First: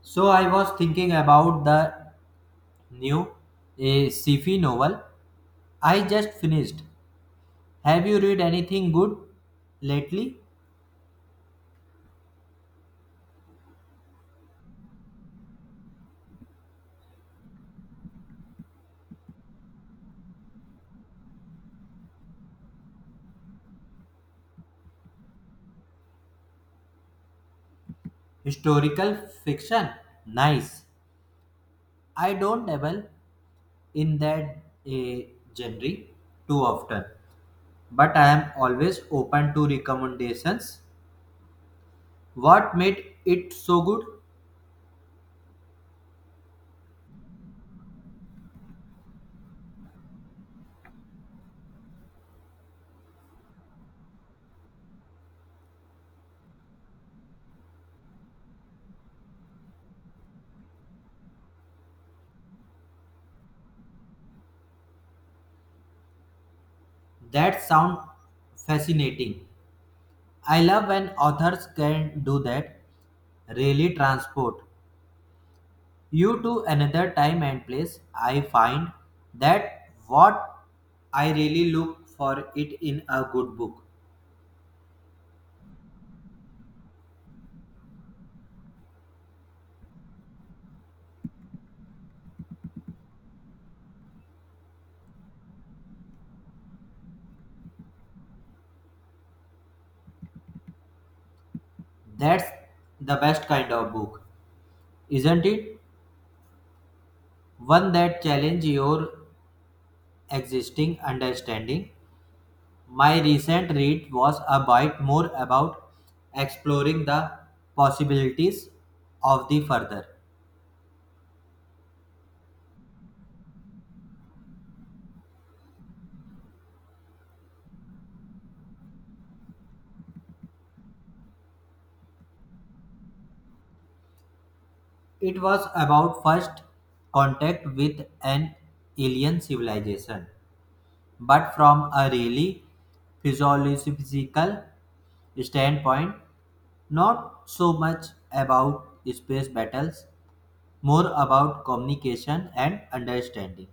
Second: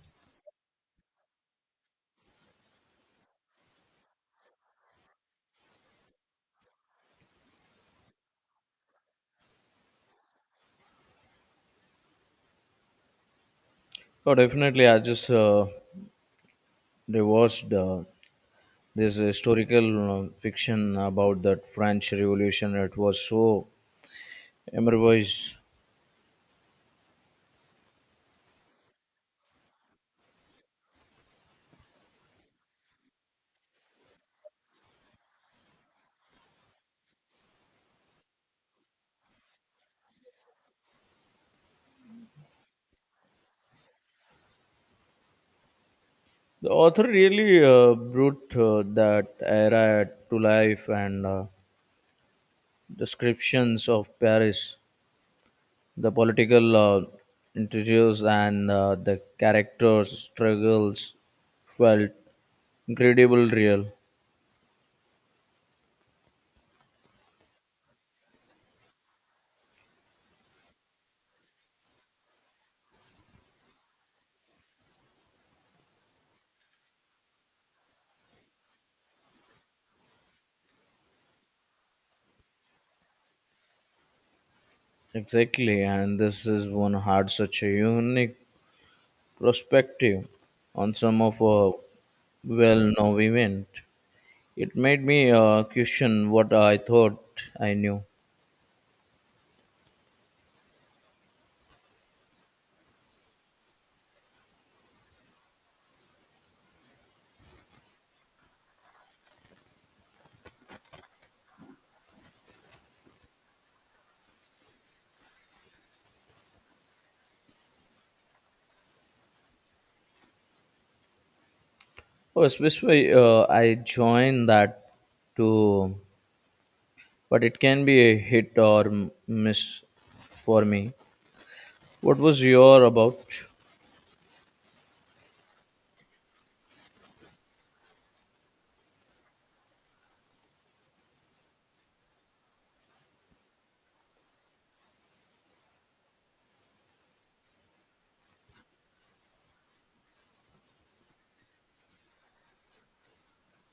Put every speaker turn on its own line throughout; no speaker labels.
So I was thinking about the new a sci-fi novel I just finished. Have you read anything good lately?
Oh, definitely. I just rewatched this historical fiction about that French Revolution. It was so improvised.
Historical fiction. Nice. I don't dabble in that a genre too often, but I am always open to recommendations. What made it so good?
The author really brought that era to life and descriptions of Paris, the political intrigues and the characters' struggles felt incredible real.
That sound fascinating. I love when authors can do that, really transport you to another time and place. I find that what I really look for it in a good book.
Exactly, and this is one had such a unique perspective on some of a well-known event. It made me question what I thought I knew.
That's the best kind of book, isn't it? One that challenges your existing understanding. My recent read was a bit more about exploring the possibilities of the further.
Oh, especially I joined that too, but it can be a hit or miss for me. What was your about?
It was about first contact with an alien civilization, but from a really physiological standpoint, not so much about space battles, more about communication and understanding.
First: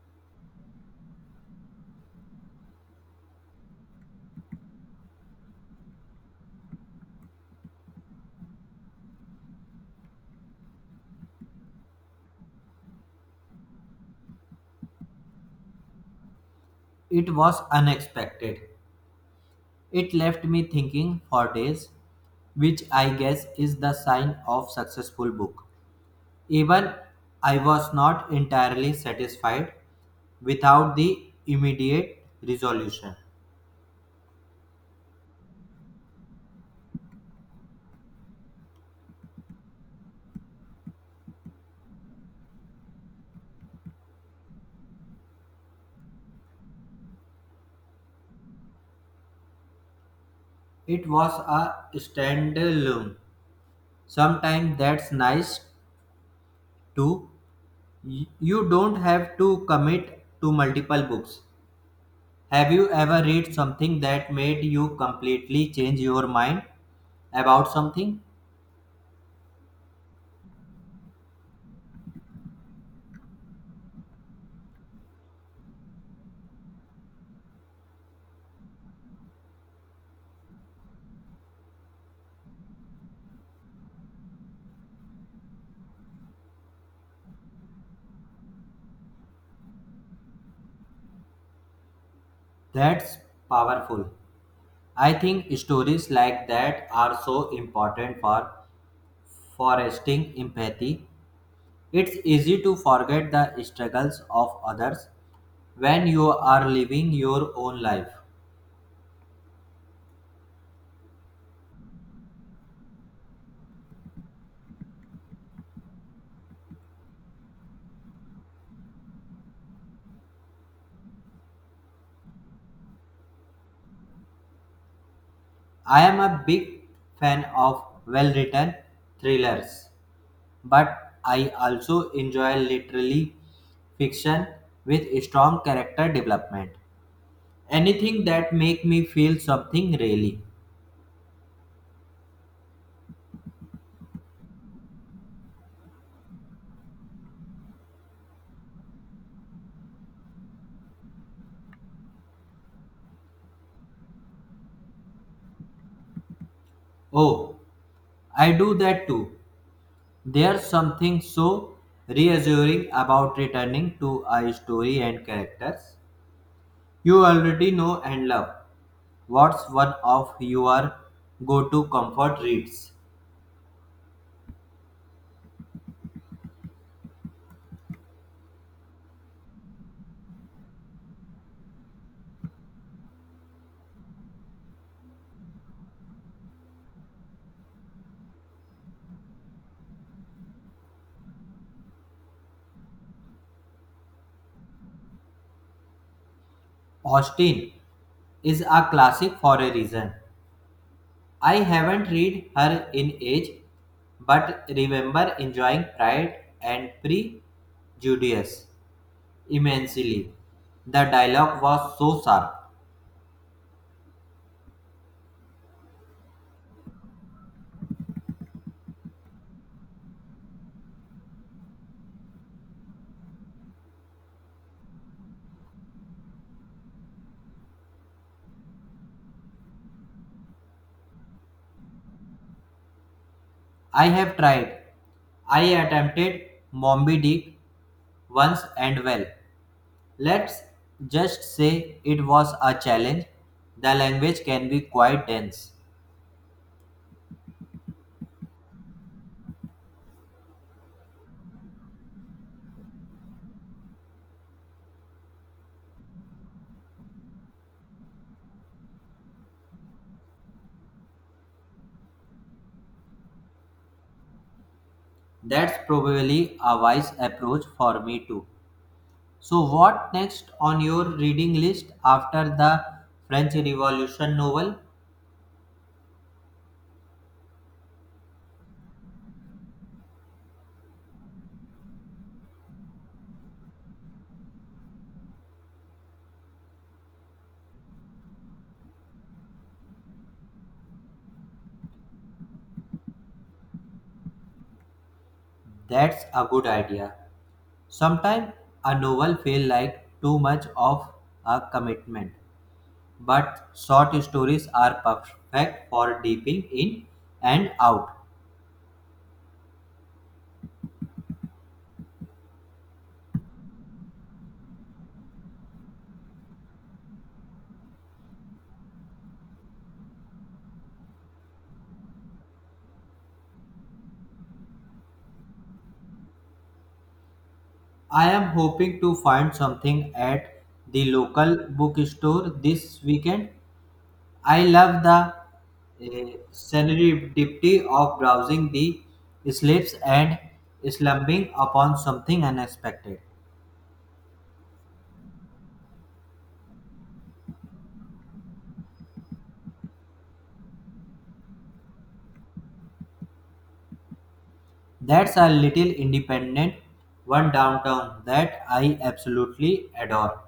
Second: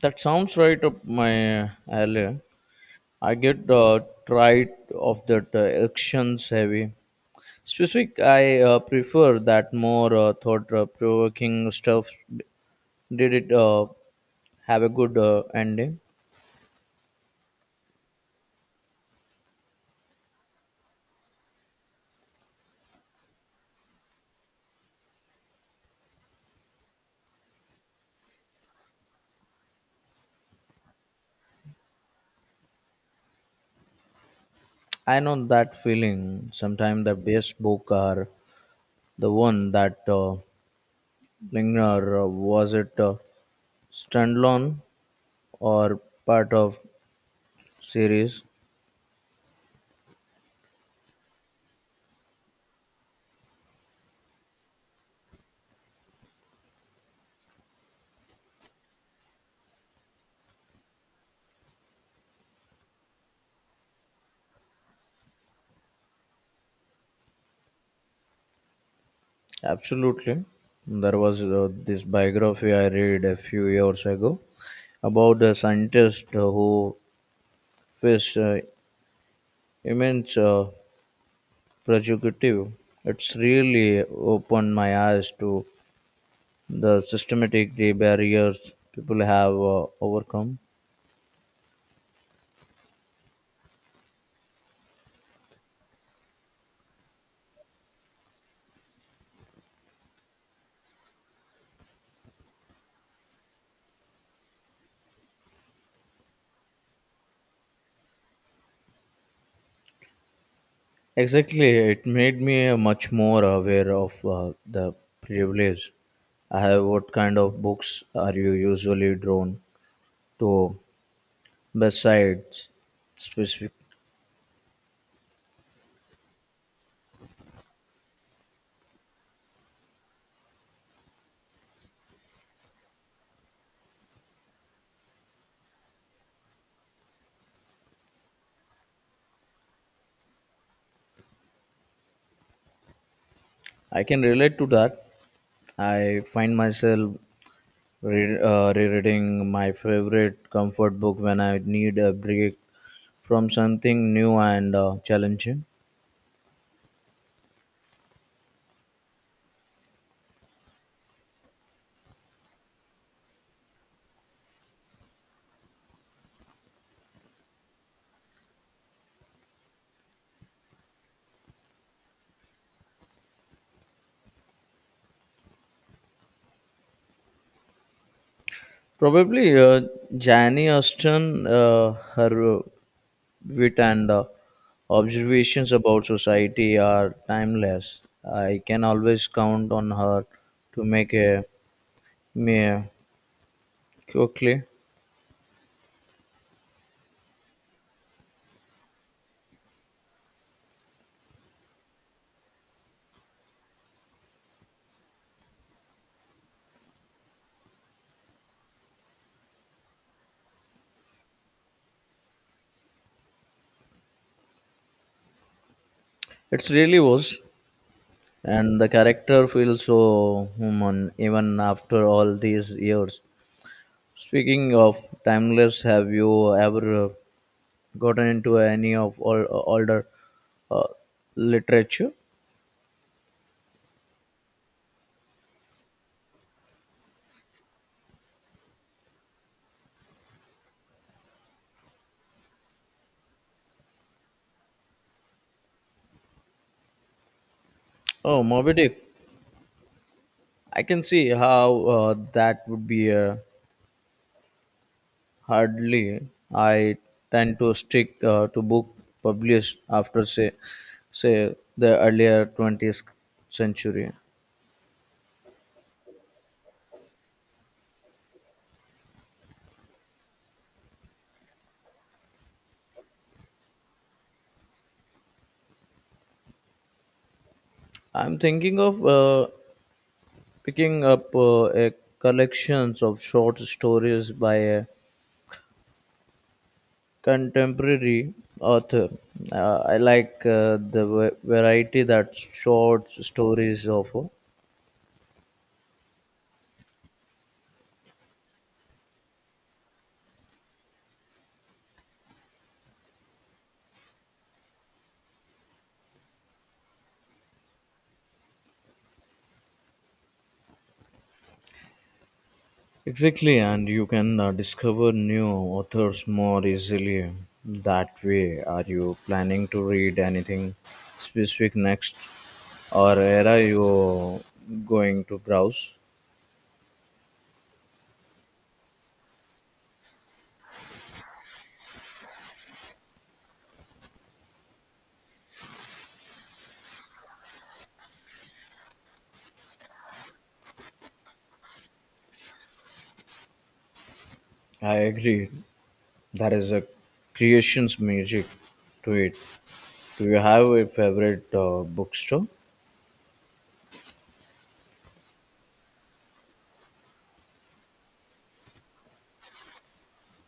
That sounds right up my alley. I get tired of that actions heavy Specific, I prefer that more thought-provoking stuff. Did it have a good ending?
It was unexpected. It left me thinking for days, which I guess is the sign of successful book. Even I was not entirely satisfied without the immediate resolution.
I know that feeling. Sometimes the best book are the one that linger. Was it standalone or part of series?
It was a standalone. Sometimes that's nice too. You don't have to commit to multiple books. Have you ever read something that made you completely change your mind about something?
Absolutely. There was this biography I read a few years ago about a scientist who faced immense Provocative. It's really opened my eyes to the systematic the barriers people have overcome.
That's powerful. I think stories like that are so important for fostering empathy. It's easy to forget the struggles of others when you are living your own life.
Exactly, it made me much more aware of the privilege I have. What kind of books are you usually drawn to besides specific?
I am a big fan of well written thrillers, but I also enjoy literary fiction with strong character development. Anything that make me feel something really.
I can relate to that. I find myself rereading my favorite comfort book when I need a break from something new and challenging.
Oh, I do that too. There's something so reassuring about returning to a story and characters you already know and love. What's one of your go to comfort reads?
Probably Jani Austen, her wit and observations about society are timeless. I can always count on her to make a me quickly.
Austin is a classic for a reason. I haven't read her in age, but remember enjoying Pride and Prejudice immensely. The dialogue was so sharp.
It really was, and the character feels so human even after all these years. Speaking of timeless, have you ever gotten into any of all older uh, literature.
I have tried. I attempted Moby Dick once and well. Let's just say it was a challenge. The language can be quite dense.
Oh, Moby Dick. I can see how that would be hardly. I tend to stick to book published after say the earlier 20th century.
That's probably a wise approach for me too. So, what next on your reading list after the French Revolution novel?
I'm thinking of picking up a collections of short stories by a contemporary author. I like the variety that short stories offer.
That's a good idea. Sometimes a novel feels like too much of a commitment, but short stories are perfect for dipping in and out.
Exactly, and you can discover new authors more easily that way. Are you planning to read anything specific next, or are you going to browse?
I am hoping to find something at the local bookstore this weekend. I love the serendipity of browsing the slips and slumping upon something unexpected.
I agree. There is a creation's magic to it. Do you have a favorite bookstore?
That's a little independent one downtown that I absolutely adore.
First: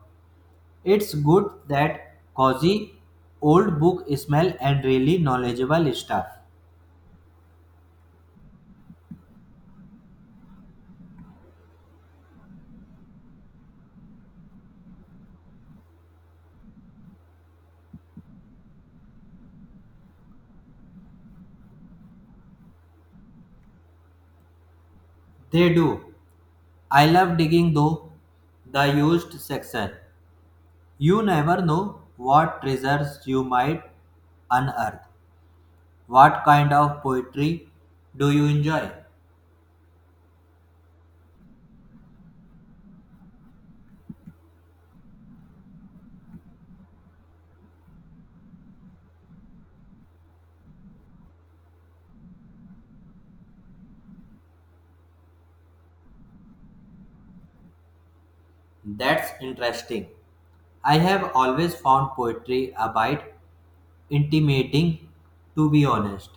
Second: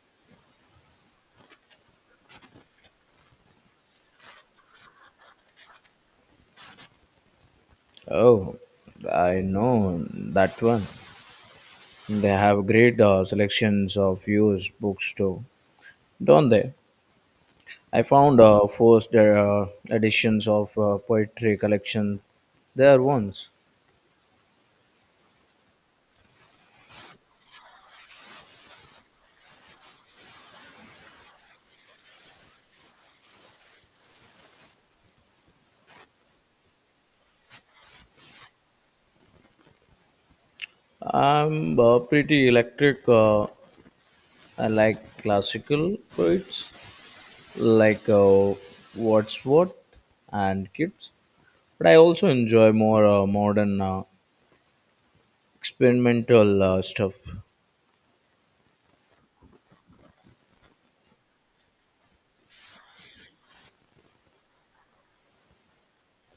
It's good that cozy old book smell and really knowledgeable stuff.
Oh, I know that one. They have great selections of used books too, don't they? I found first editions of poetry collection there once.
They do. I love digging though the used section. You never know what treasures you might unearth. What kind of poetry do you enjoy?
I'm pretty electric. I like classical poets like Wordsworth and Keats, but I also enjoy more modern experimental stuff.
That's interesting. I have always found poetry a bit intimidating, to be honest.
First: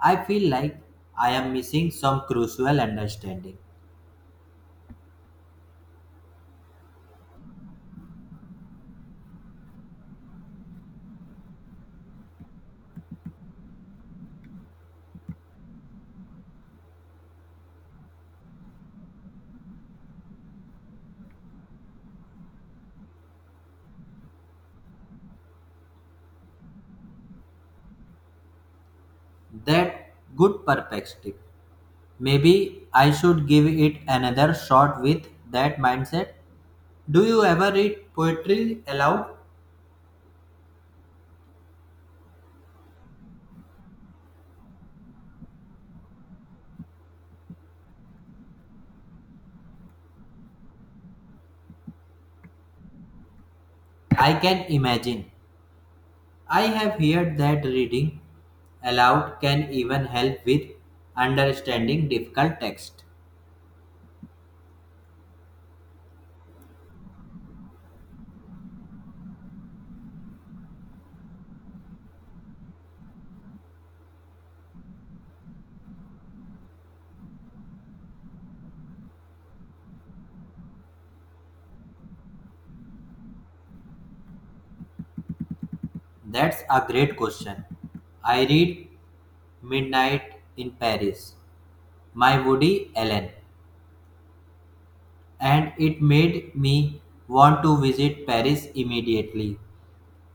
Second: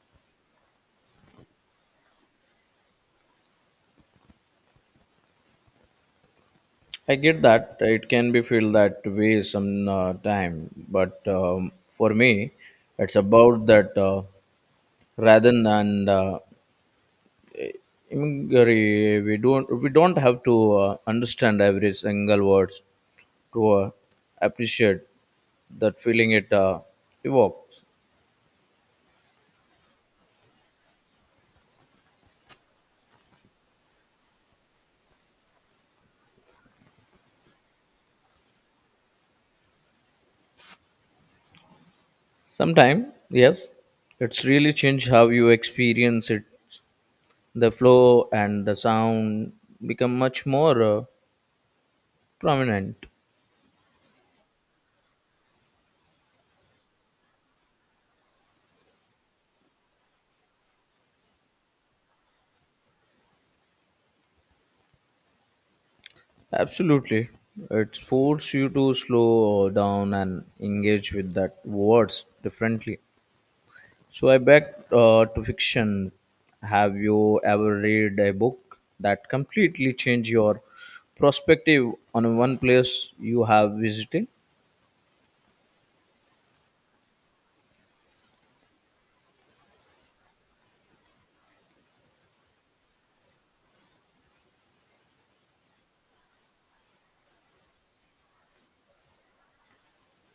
I feel like I am missing some crucial understanding.
I get that it can be feel that way some time, but for me, it's about that rather than Imgari, we don't have to understand every single words to appreciate that feeling it evokes.
That good perspective. Maybe I should give it another shot with that mindset. Do you ever read poetry aloud?
Sometimes, yes, it's really changed how you experience it. The flow and the sound become much more prominent.
I can imagine. I have heard that reading aloud can even help with understanding difficult text.
Absolutely, it forces you to slow down and engage with that words differently. So I back to fiction. Have you ever read a book that completely changed your perspective on one place you have visited?
That's a great question. I read Midnight in Paris by Woody Allen, and it made me want to visit Paris immediately.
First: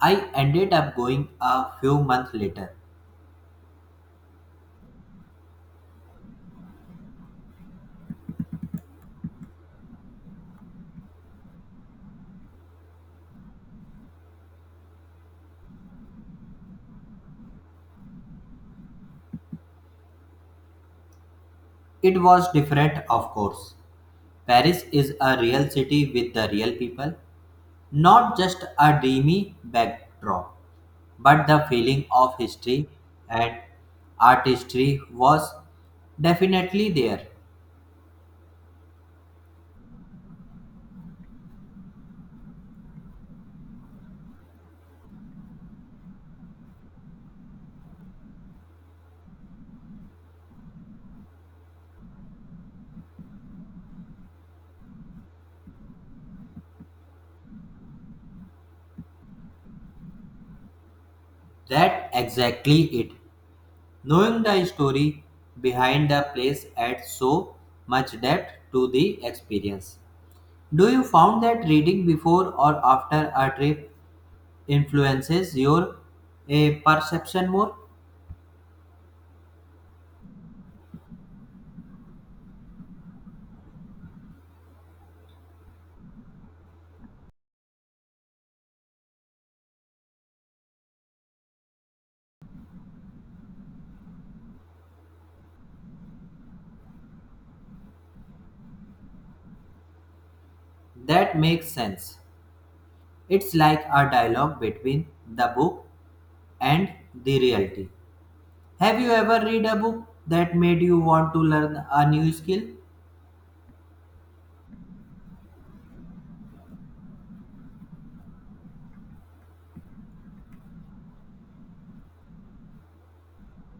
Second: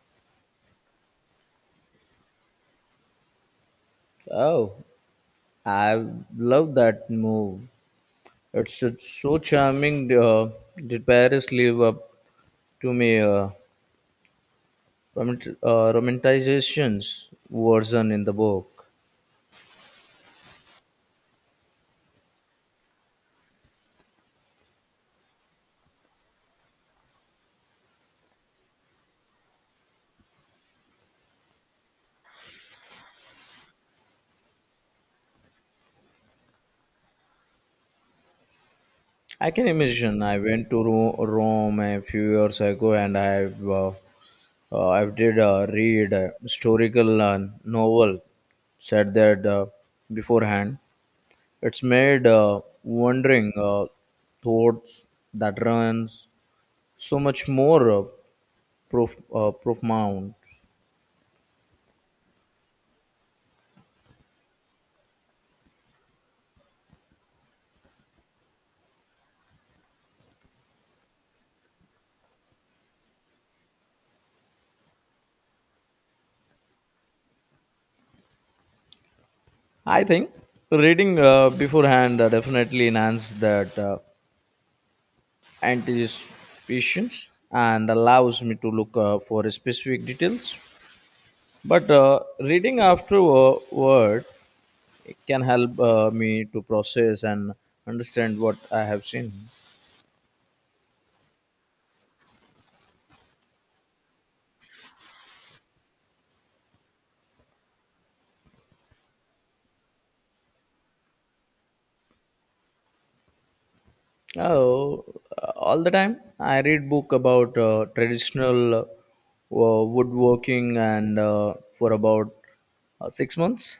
I ended up going a few months later.
Oh, I love that move. It's so charming. Did Paris live up to me? Romantizations version in the book.
It was different, of course. Paris is a real city with the real people, not just a dreamy backdrop. But the feeling of history and artistry was definitely there.
I can imagine. I went to Rome a few years ago, and I've I did read a historical novel, said that beforehand. It's made wondering thoughts that runs so much more profound.
That exactly it. Knowing the story behind the place adds so much depth to the experience. Do you found that reading before or after a trip influences your a perception more?
I think reading beforehand definitely enhances that anticipation and allows me to look for specific details. But reading afterward it can help me to process and understand what I have seen.
That makes sense. It's like a dialogue between the book and the reality. Have you ever read a book that made you want to learn a new skill?
Oh, all the time I read book about traditional woodworking and for about six months,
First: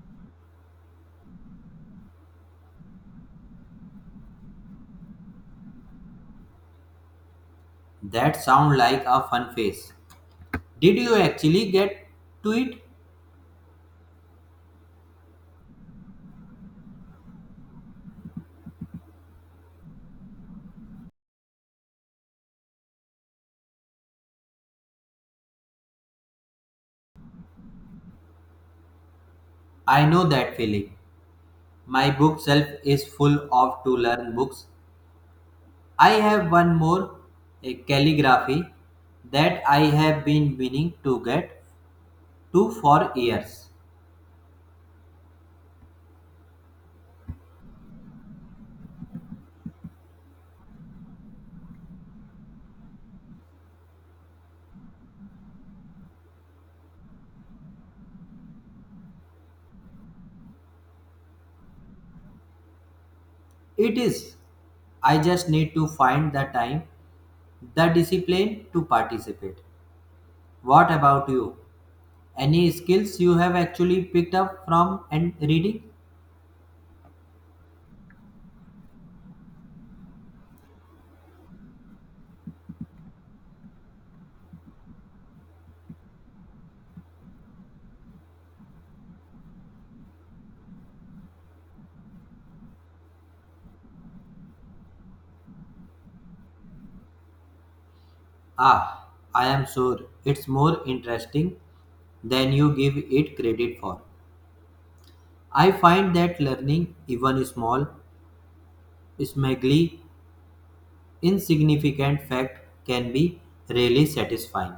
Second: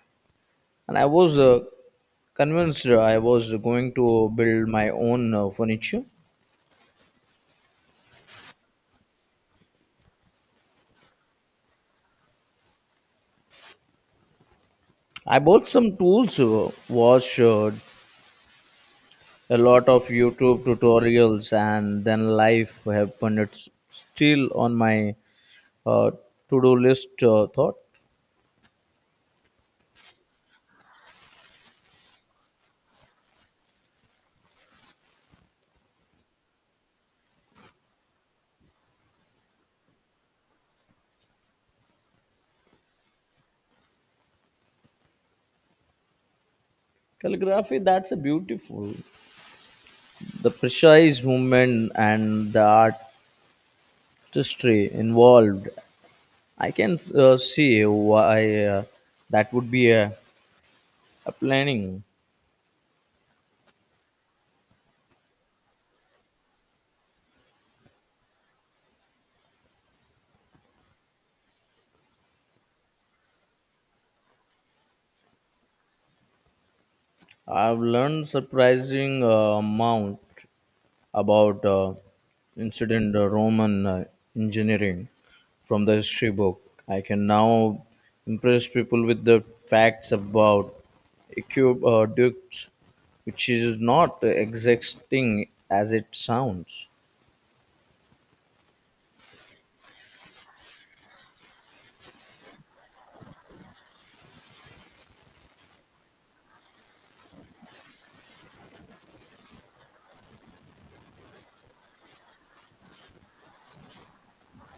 and I was convinced I was going to build my own furniture.
That sound like a fun phase. Did you actually get to it?
I bought some tools, watched a lot of YouTube tutorials, and then life happened. It's still on my uh, to-do list thought
I know that feeling. My bookshelf is full of to learn books. I have one more a calligraphy that I have been meaning to get two for years.
calligraphy that's a beautiful the precise movement and the artistry involved I can see why that would be a planning
It is. I just need to find the time, the discipline to participate. What about you? Any skills you have actually picked up from and reading?
I've learned surprising amount about incident Roman engineering from the history book. I can now impress people with the facts about aqueducts, which is not exacting as it sounds.
Ah, I am sure it's more interesting than you give it credit for. I find that learning, even small, smugly insignificant fact, can be really satisfying.